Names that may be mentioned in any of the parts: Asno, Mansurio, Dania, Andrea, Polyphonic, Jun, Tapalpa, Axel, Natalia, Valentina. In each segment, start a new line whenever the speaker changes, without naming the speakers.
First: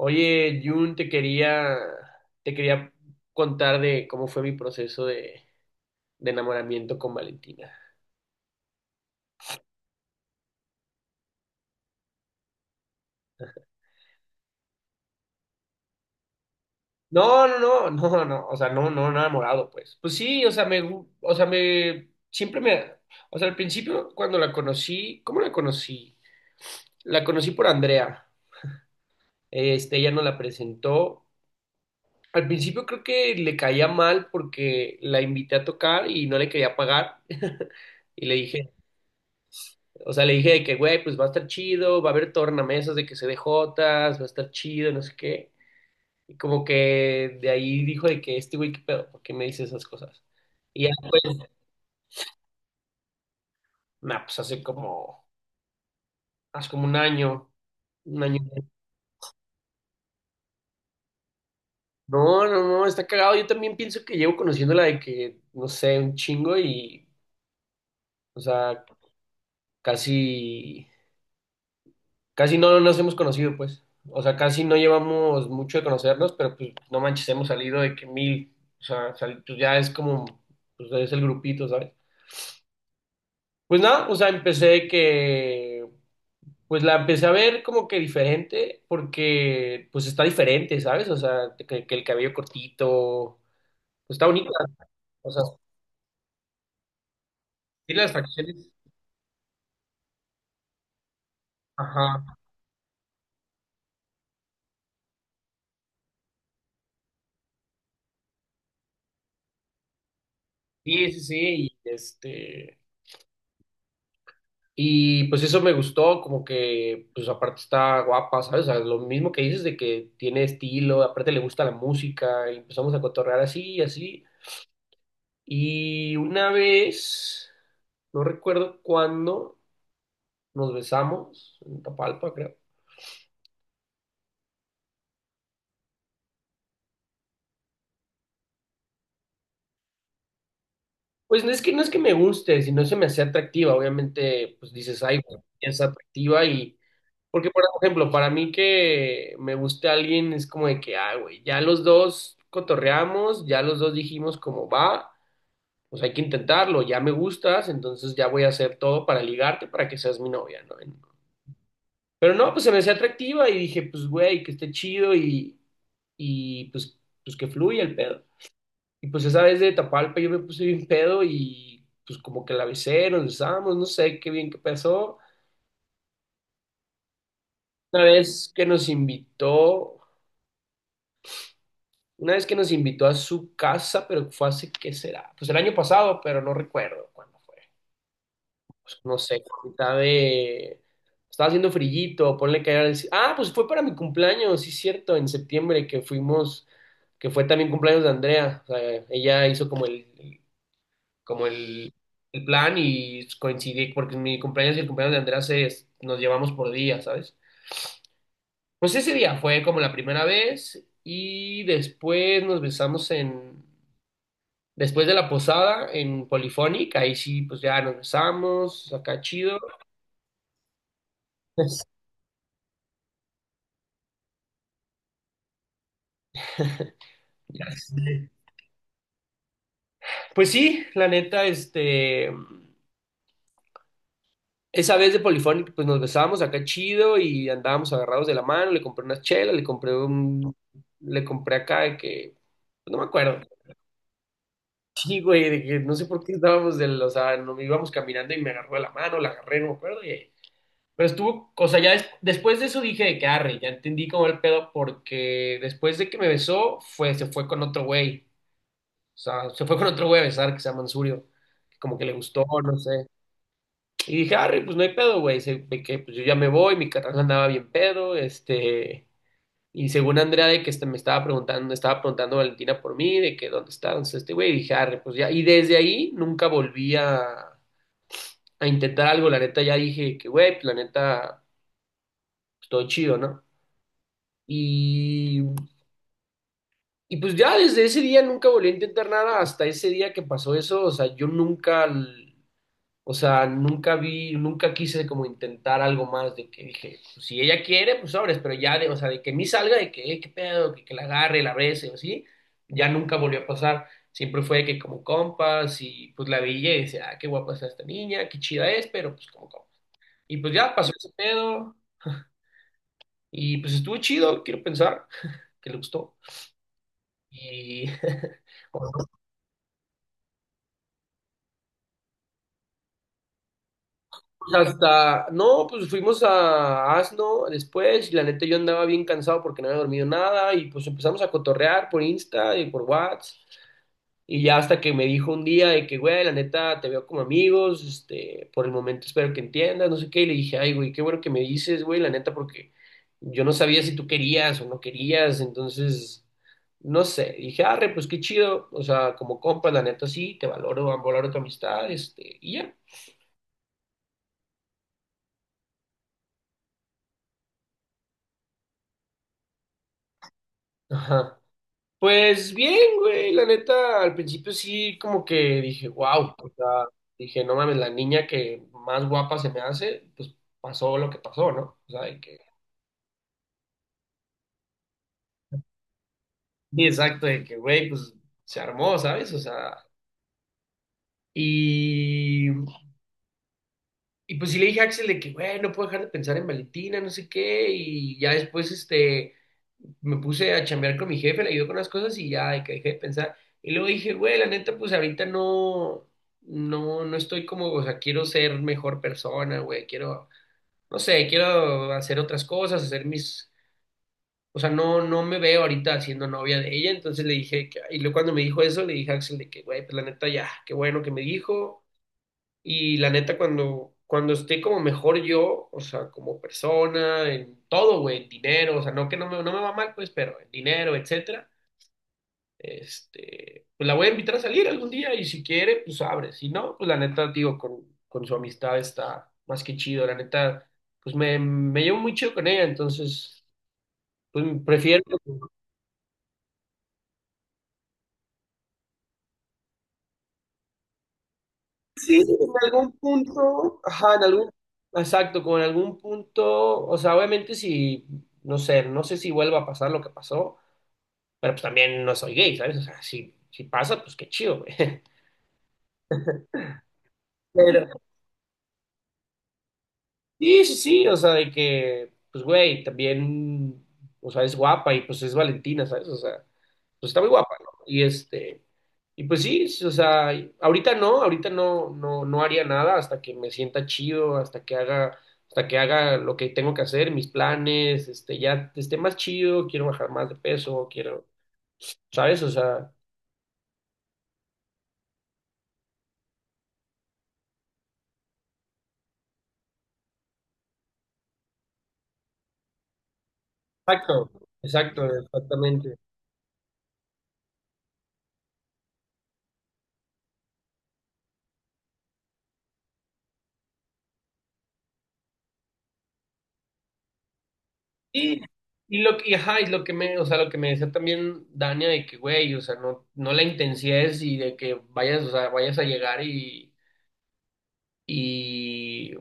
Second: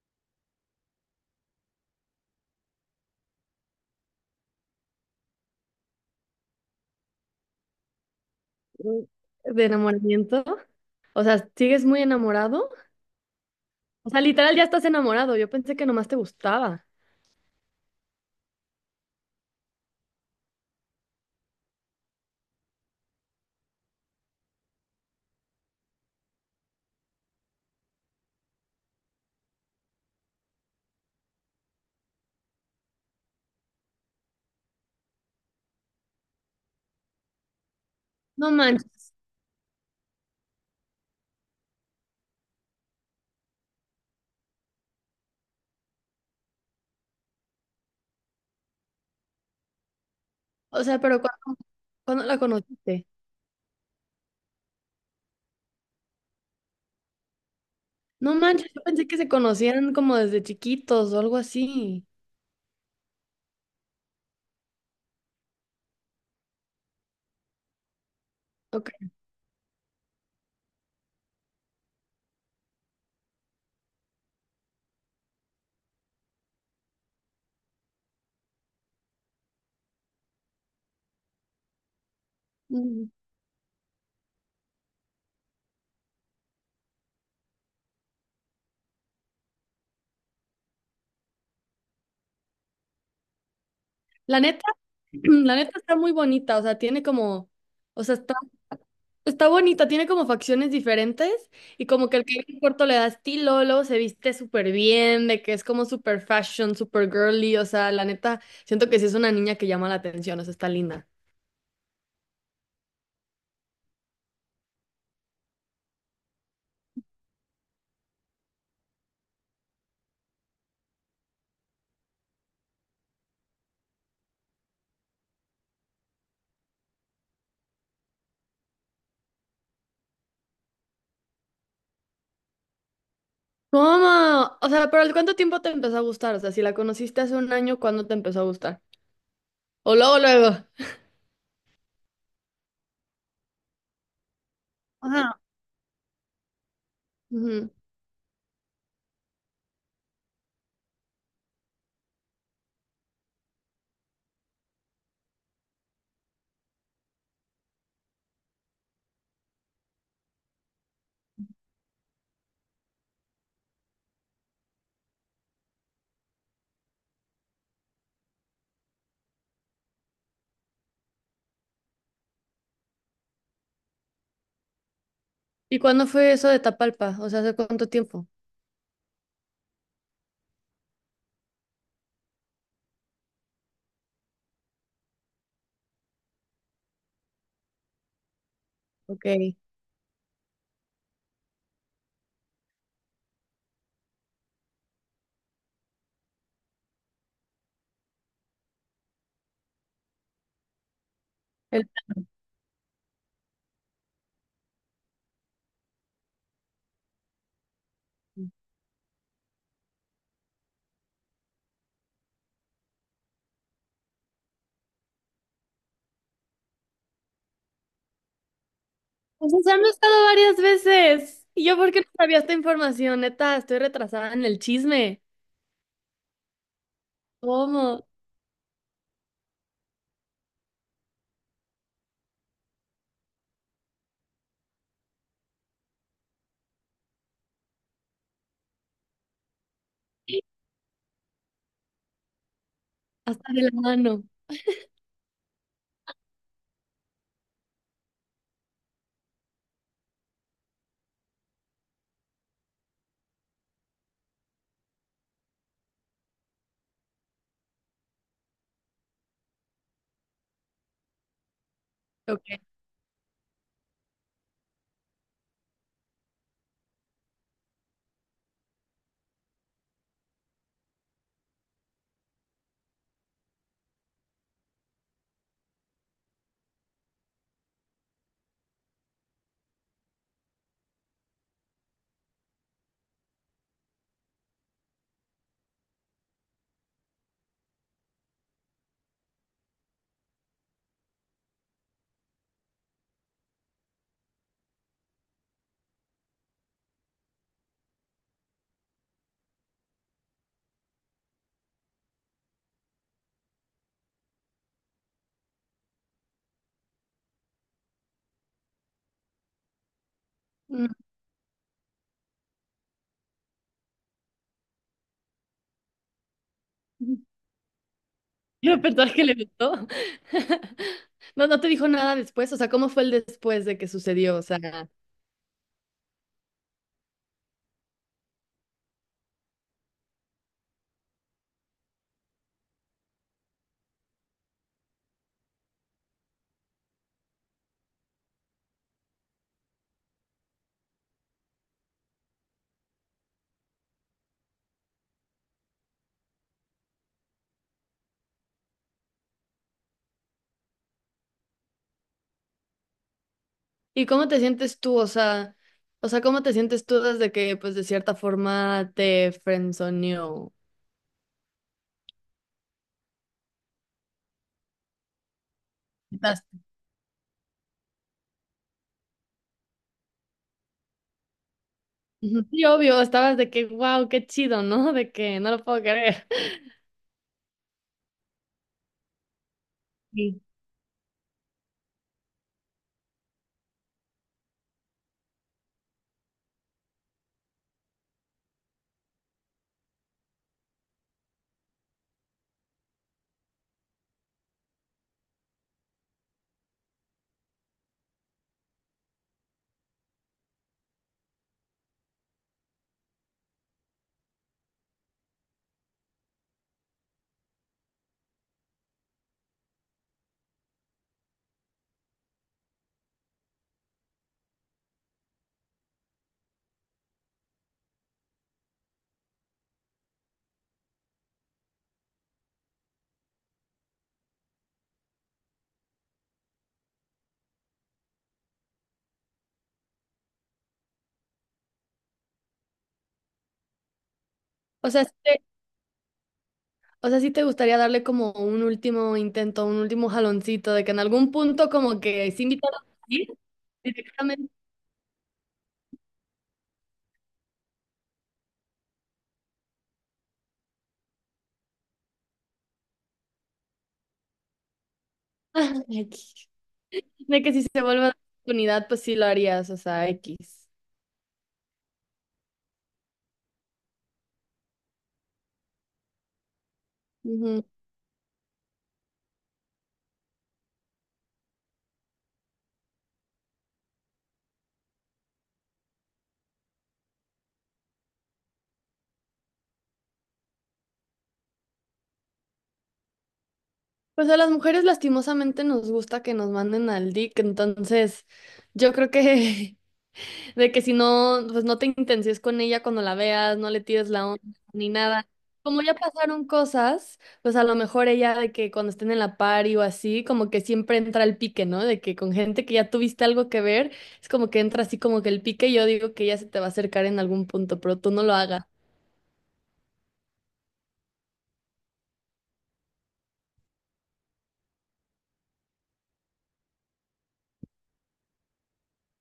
Oye, Jun, te quería contar de cómo fue mi proceso de enamoramiento con Valentina.
De enamoramiento. O sea, ¿sigues muy enamorado? O sea, literal ya estás enamorado. Yo pensé que nomás te gustaba.
No, no, no, no, no, o sea, no, no, no enamorado, pues. Pues sí, o sea, me, gu- o sea, me, siempre me, o sea, al principio cuando la conocí, ¿cómo la conocí? La conocí por Andrea, ella nos la presentó. Al principio creo que le caía mal porque la invité a tocar y no le quería pagar. Y le
No manches.
Le dije de que, güey, pues va a estar chido, va a haber tornamesas de que se dé jotas, va a estar chido, no sé qué. Y como que de ahí dijo de que este güey, ¿qué pedo? ¿Por qué me dice esas cosas?
O
Y ya,
sea, pero ¿cuándo la conociste?
nah, pues hace como un año, un
No
año.
manches, yo pensé que se conocían como desde chiquitos o algo así.
No, no, no, está cagado. Yo también pienso que llevo conociéndola de que, no sé, un chingo y, o sea,
Ok.
casi. Casi no nos hemos conocido, pues. O sea, casi no llevamos mucho de conocernos, pero pues no manches, hemos salido de que mil. O sea, pues, ya es como, pues es el grupito, ¿sabes?
Mm.
Pues nada, o sea, pues la empecé a ver como que diferente, porque pues está diferente, ¿sabes? O sea, que el cabello cortito, pues está
La
bonita.
neta,
O sea,
la neta está muy bonita. O sea, tiene como,
sí
o
las
sea, está
facciones.
Está bonita, tiene como facciones diferentes y como que el
Ajá.
cabello corto le da estilo, luego se viste súper bien, de que es como súper fashion, súper girly, o sea, la neta, siento que sí es una niña que llama la atención, o sea, está linda.
Sí, sí, sí, y este... Y pues eso me gustó, como que, pues aparte está guapa, ¿sabes? O sea, lo mismo que dices de que tiene estilo, aparte le gusta la música, y empezamos a cotorrear así y así. Y una vez, no recuerdo cuándo, nos besamos, en Tapalpa, creo.
¿Cómo? O sea, pero ¿al cuánto tiempo te empezó a gustar? O sea, si la conociste hace un año, ¿cuándo te empezó a gustar? O luego, luego.
Pues no es que me guste, sino se me hacía atractiva, obviamente, pues dices, ay,
Ajá.
güey, es atractiva y porque, por
Ujú.
ejemplo, para mí que me guste alguien es como de que, ah, güey, ya los dos cotorreamos, ya los dos dijimos cómo va, pues hay que intentarlo, ya me gustas, entonces ya voy a hacer todo para ligarte, para que seas mi novia, ¿no? Pero no, pues se me hacía atractiva y dije, pues, güey, que esté chido y, pues que fluya el pedo. Y pues esa vez de Tapalpa yo me puse bien pedo y pues como que la besé, nos besamos, no sé qué bien que pasó.
¿Y cuándo fue eso de Tapalpa? O sea, ¿hace cuánto
Una
tiempo?
vez que nos invitó. Una vez que nos invitó a su casa, pero fue hace, ¿qué será? Pues el año pasado, pero no recuerdo cuándo fue. Pues, no
Ok.
sé,
El...
a mitad de... Estaba haciendo frillito, ponle que era el... Ah, pues fue para mi cumpleaños, sí, cierto, en septiembre que fuimos, que fue también cumpleaños de Andrea. O sea, ella hizo como el plan y coincidí, porque mi cumpleaños y el cumpleaños de Andrea se, nos llevamos por día, ¿sabes? Pues ese día fue como la primera vez y después nos besamos en... Después de la posada en Polyphonic, ahí sí, pues ya nos besamos, acá
Pues,
chido.
o sea, han estado varias veces. ¿Y yo
Pues,
por qué no sabía esta información? Neta, estoy retrasada en el chisme.
ya
¿Cómo?
sé. Pues sí, la neta, esa vez de Polyphonic, pues nos besamos acá chido y andábamos agarrados de la mano, le compré unas chelas, le compré un, le compré acá de que, pues, no me acuerdo.
Hasta de la mano.
Sí, güey, de que no sé por qué estábamos del, o sea, no, íbamos caminando y me agarró de la mano, la agarré, no me acuerdo, y pero estuvo, o sea, ya des- después de eso dije de que arre, ya entendí como el pedo porque después de que me besó, fue, se fue con otro güey. O sea, se fue con otro güey a besar que se llama Mansurio. Que como que le gustó,
Ok.
no sé. Y dije, arre, pues no hay pedo, güey. Se- de que pues yo ya me voy, mi carnal andaba bien pedo, este. Y según Andrea de que este, me estaba preguntando Valentina por mí, de que dónde está este güey, y dije, arre, pues ya. Y desde ahí nunca volví a intentar algo, la neta ya dije que, güey, pues la neta, pues, todo chido, ¿no? Y, y pues ya desde ese día nunca volví a intentar nada hasta ese día que pasó eso. O sea, yo nunca, l- o sea, nunca vi, nunca quise como intentar algo más de que dije, pues, si ella quiere, pues sobres, pero ya de, o sea, de que me salga, de que, qué pedo, que la agarre, la bese o así, ya nunca volvió a pasar. Siempre fue de que como compas y pues la veía y decía, ah, qué guapa está esta niña, qué chida es, pero pues como compas. Y pues ya pasó
Mm.
ese pedo y pues estuvo chido, quiero pensar que le gustó. Y
El
fuimos
repertorio que le gustó. No, no te dijo nada después. O sea, ¿cómo fue el después de que sucedió? O sea,
hasta, no, pues fuimos a Asno después y la neta yo andaba bien cansado porque no había dormido nada y pues empezamos a cotorrear por Insta y por WhatsApp y ya hasta que me dijo un día de que, güey, la neta te veo como amigos, por el momento espero que entiendas, no sé qué, y le dije, ay, güey, qué bueno que me dices, güey, la neta porque yo no sabía si tú querías o no querías, entonces... No sé, dije, arre, pues qué chido, o sea, como compa, la neta sí, te valoro, valoro tu amistad, este, y ya.
¿y cómo te sientes tú? O sea, ¿cómo te sientes tú desde que, pues, de cierta forma te friendzoneó?
Ajá. Pues bien, güey, la neta, al principio sí como que dije, wow,
Estás-
o sea, dije, no mames, la niña que más guapa se me hace, pues pasó lo que pasó, ¿no? O sea, de que,
Ujú. Sí, obvio, estabas de que, wow, qué chido, ¿no? De que no lo puedo creer.
sí, exacto, de que, güey, pues se armó, ¿sabes? O sea,
Sí.
y pues sí le dije a Axel de que, güey, no puedo dejar de pensar en Valentina, no sé qué, y ya después, me puse a chambear con mi jefe, le ayudó con las cosas y ya, de que dejé de pensar. Y luego dije, güey, la neta, pues ahorita no estoy como, o sea, quiero ser mejor persona, güey, quiero, no sé, quiero hacer otras cosas, hacer mis, o sea, no, no me veo ahorita siendo novia de ella, entonces le dije, que- y luego cuando me dijo eso, le dije a Axel de que, güey, pues la neta, ya, qué bueno que me dijo, y la neta, cuando esté como mejor yo, o sea, como persona, en todo, güey, en dinero, o sea, no me va mal, pues, pero en dinero, etcétera, este, pues la voy a invitar a salir algún día y si quiere, pues abre. Si no, pues la neta, digo, con su amistad está más que chido, la neta, pues me llevo muy chido con ella, entonces, pues
O
prefiero.
sea, sí O sea, sí te gustaría darle como un último intento, un último jaloncito, de que en algún punto como
Sí,
que sí
en
invitarlos
algún
a ir
punto, ajá, en
directamente.
algún, exacto, como en algún punto, o sea, obviamente si, no sé, no sé si vuelva a pasar lo que pasó, pero pues también no soy gay, ¿sabes? O sea, si, si pasa, pues qué chido, güey.
X. De que si se
Pero,
vuelve a dar la oportunidad, pues sí lo harías, o sea, X.
sí, sí, sí, o sea, de que, pues, güey, también, o sea, es guapa y pues es Valentina, ¿sabes? O sea, pues está muy guapa,
Ujú.
¿no? Y y pues sí, sí, o sea, ahorita no, no, no haría nada hasta que me sienta chido, hasta que haga lo que tengo que hacer, mis planes, este, ya esté más chido, quiero bajar más de peso, quiero, ¿sabes? O sea,
Pues a las mujeres lastimosamente nos gusta que nos manden al dick, entonces yo creo que de que si no, pues no te intencies con ella cuando la veas, no le tires la
exacto,
onda ni
exacto,
nada. Como ya
exactamente.
pasaron cosas, pues a lo mejor ella de que cuando estén en la party o así, como que siempre entra el pique, ¿no? De que con gente que ya tuviste algo que ver, es como que entra así como que el pique, y yo digo que ella se te va a acercar en algún punto, pero tú no lo
Y,
hagas.
ajá, y lo que me, o sea, lo que me decía también Dania de que, güey, o sea, no, no la intensies y de que vayas a llegar y,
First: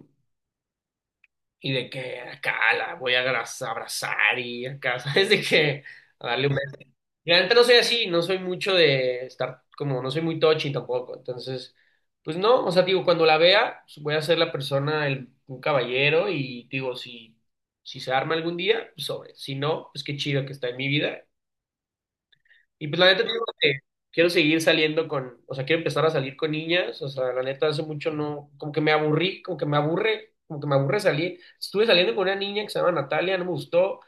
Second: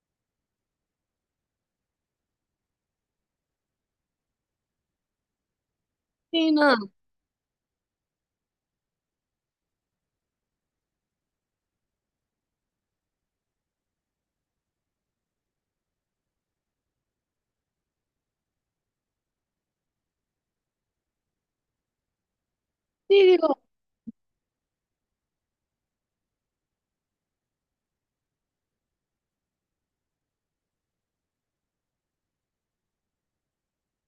y de que acá la voy a abraza- abrazar y acá, ¿sabes? De que a darle
Sí,
un beso.
no,
Y la neta no soy así, no soy mucho de estar como, no soy muy touchy tampoco, entonces, pues no, o sea, digo, cuando la vea, pues, voy a ser la persona, el, un caballero y digo, si se arma algún día, pues sobre, si no, pues qué chido que está en mi vida. Y pues la neta,
sí,
te digo
digo.
que quiero seguir saliendo con, o sea, quiero empezar a salir con niñas, o sea, la neta hace mucho no, como que me aburrí, como que me aburre salir. Estuve saliendo con una niña que se llama Natalia, no me gustó,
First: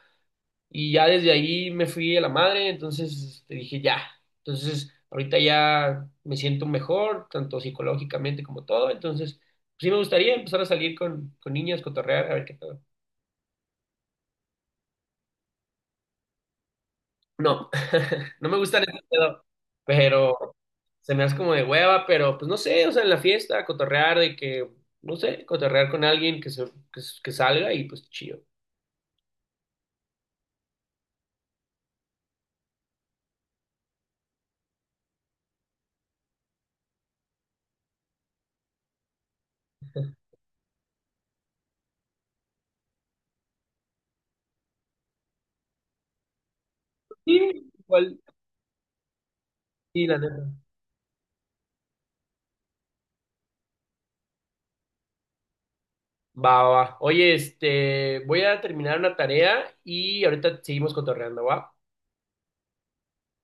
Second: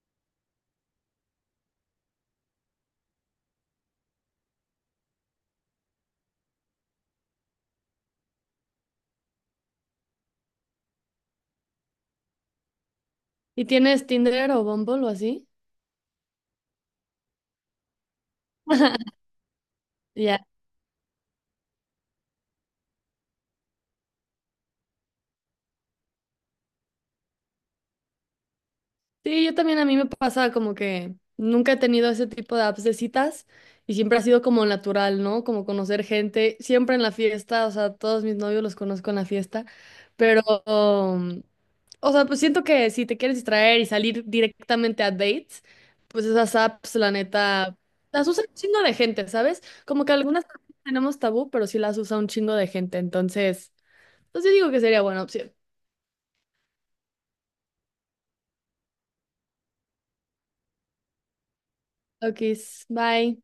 y ya desde ahí me fui a la madre, entonces te dije ya. Entonces, ahorita ya me siento mejor, tanto psicológicamente como todo, entonces, pues, sí me gustaría empezar a salir con niñas, cotorrear, a ver qué tal.
¿Y tienes Tinder o Bumble o así?
No, no me gustan ese pedo,
Ya.
pero se me hace como de hueva, pero pues no sé, o sea, en la fiesta, cotorrear de que, no sé, cotorrear con alguien que salga y pues chido.
Sí, yo también a mí me pasa como que nunca he tenido ese tipo de apps de citas y siempre ha sido como natural, ¿no? Como conocer gente, siempre en la fiesta, o sea, todos mis novios los conozco en la fiesta, pero, um, o sea, pues siento que si te quieres distraer y salir directamente a dates, pues esas apps, la
Sí,
neta,
igual,
las usa un chingo de gente, ¿sabes? Como
sí,
que
la
algunas
neta.
tenemos tabú, pero sí las usa un chingo de gente, entonces, pues yo digo que sería buena opción.
Va, va, va. Oye, este, voy a terminar una tarea y ahorita seguimos cotorreando, ¿va?
Ok, bye.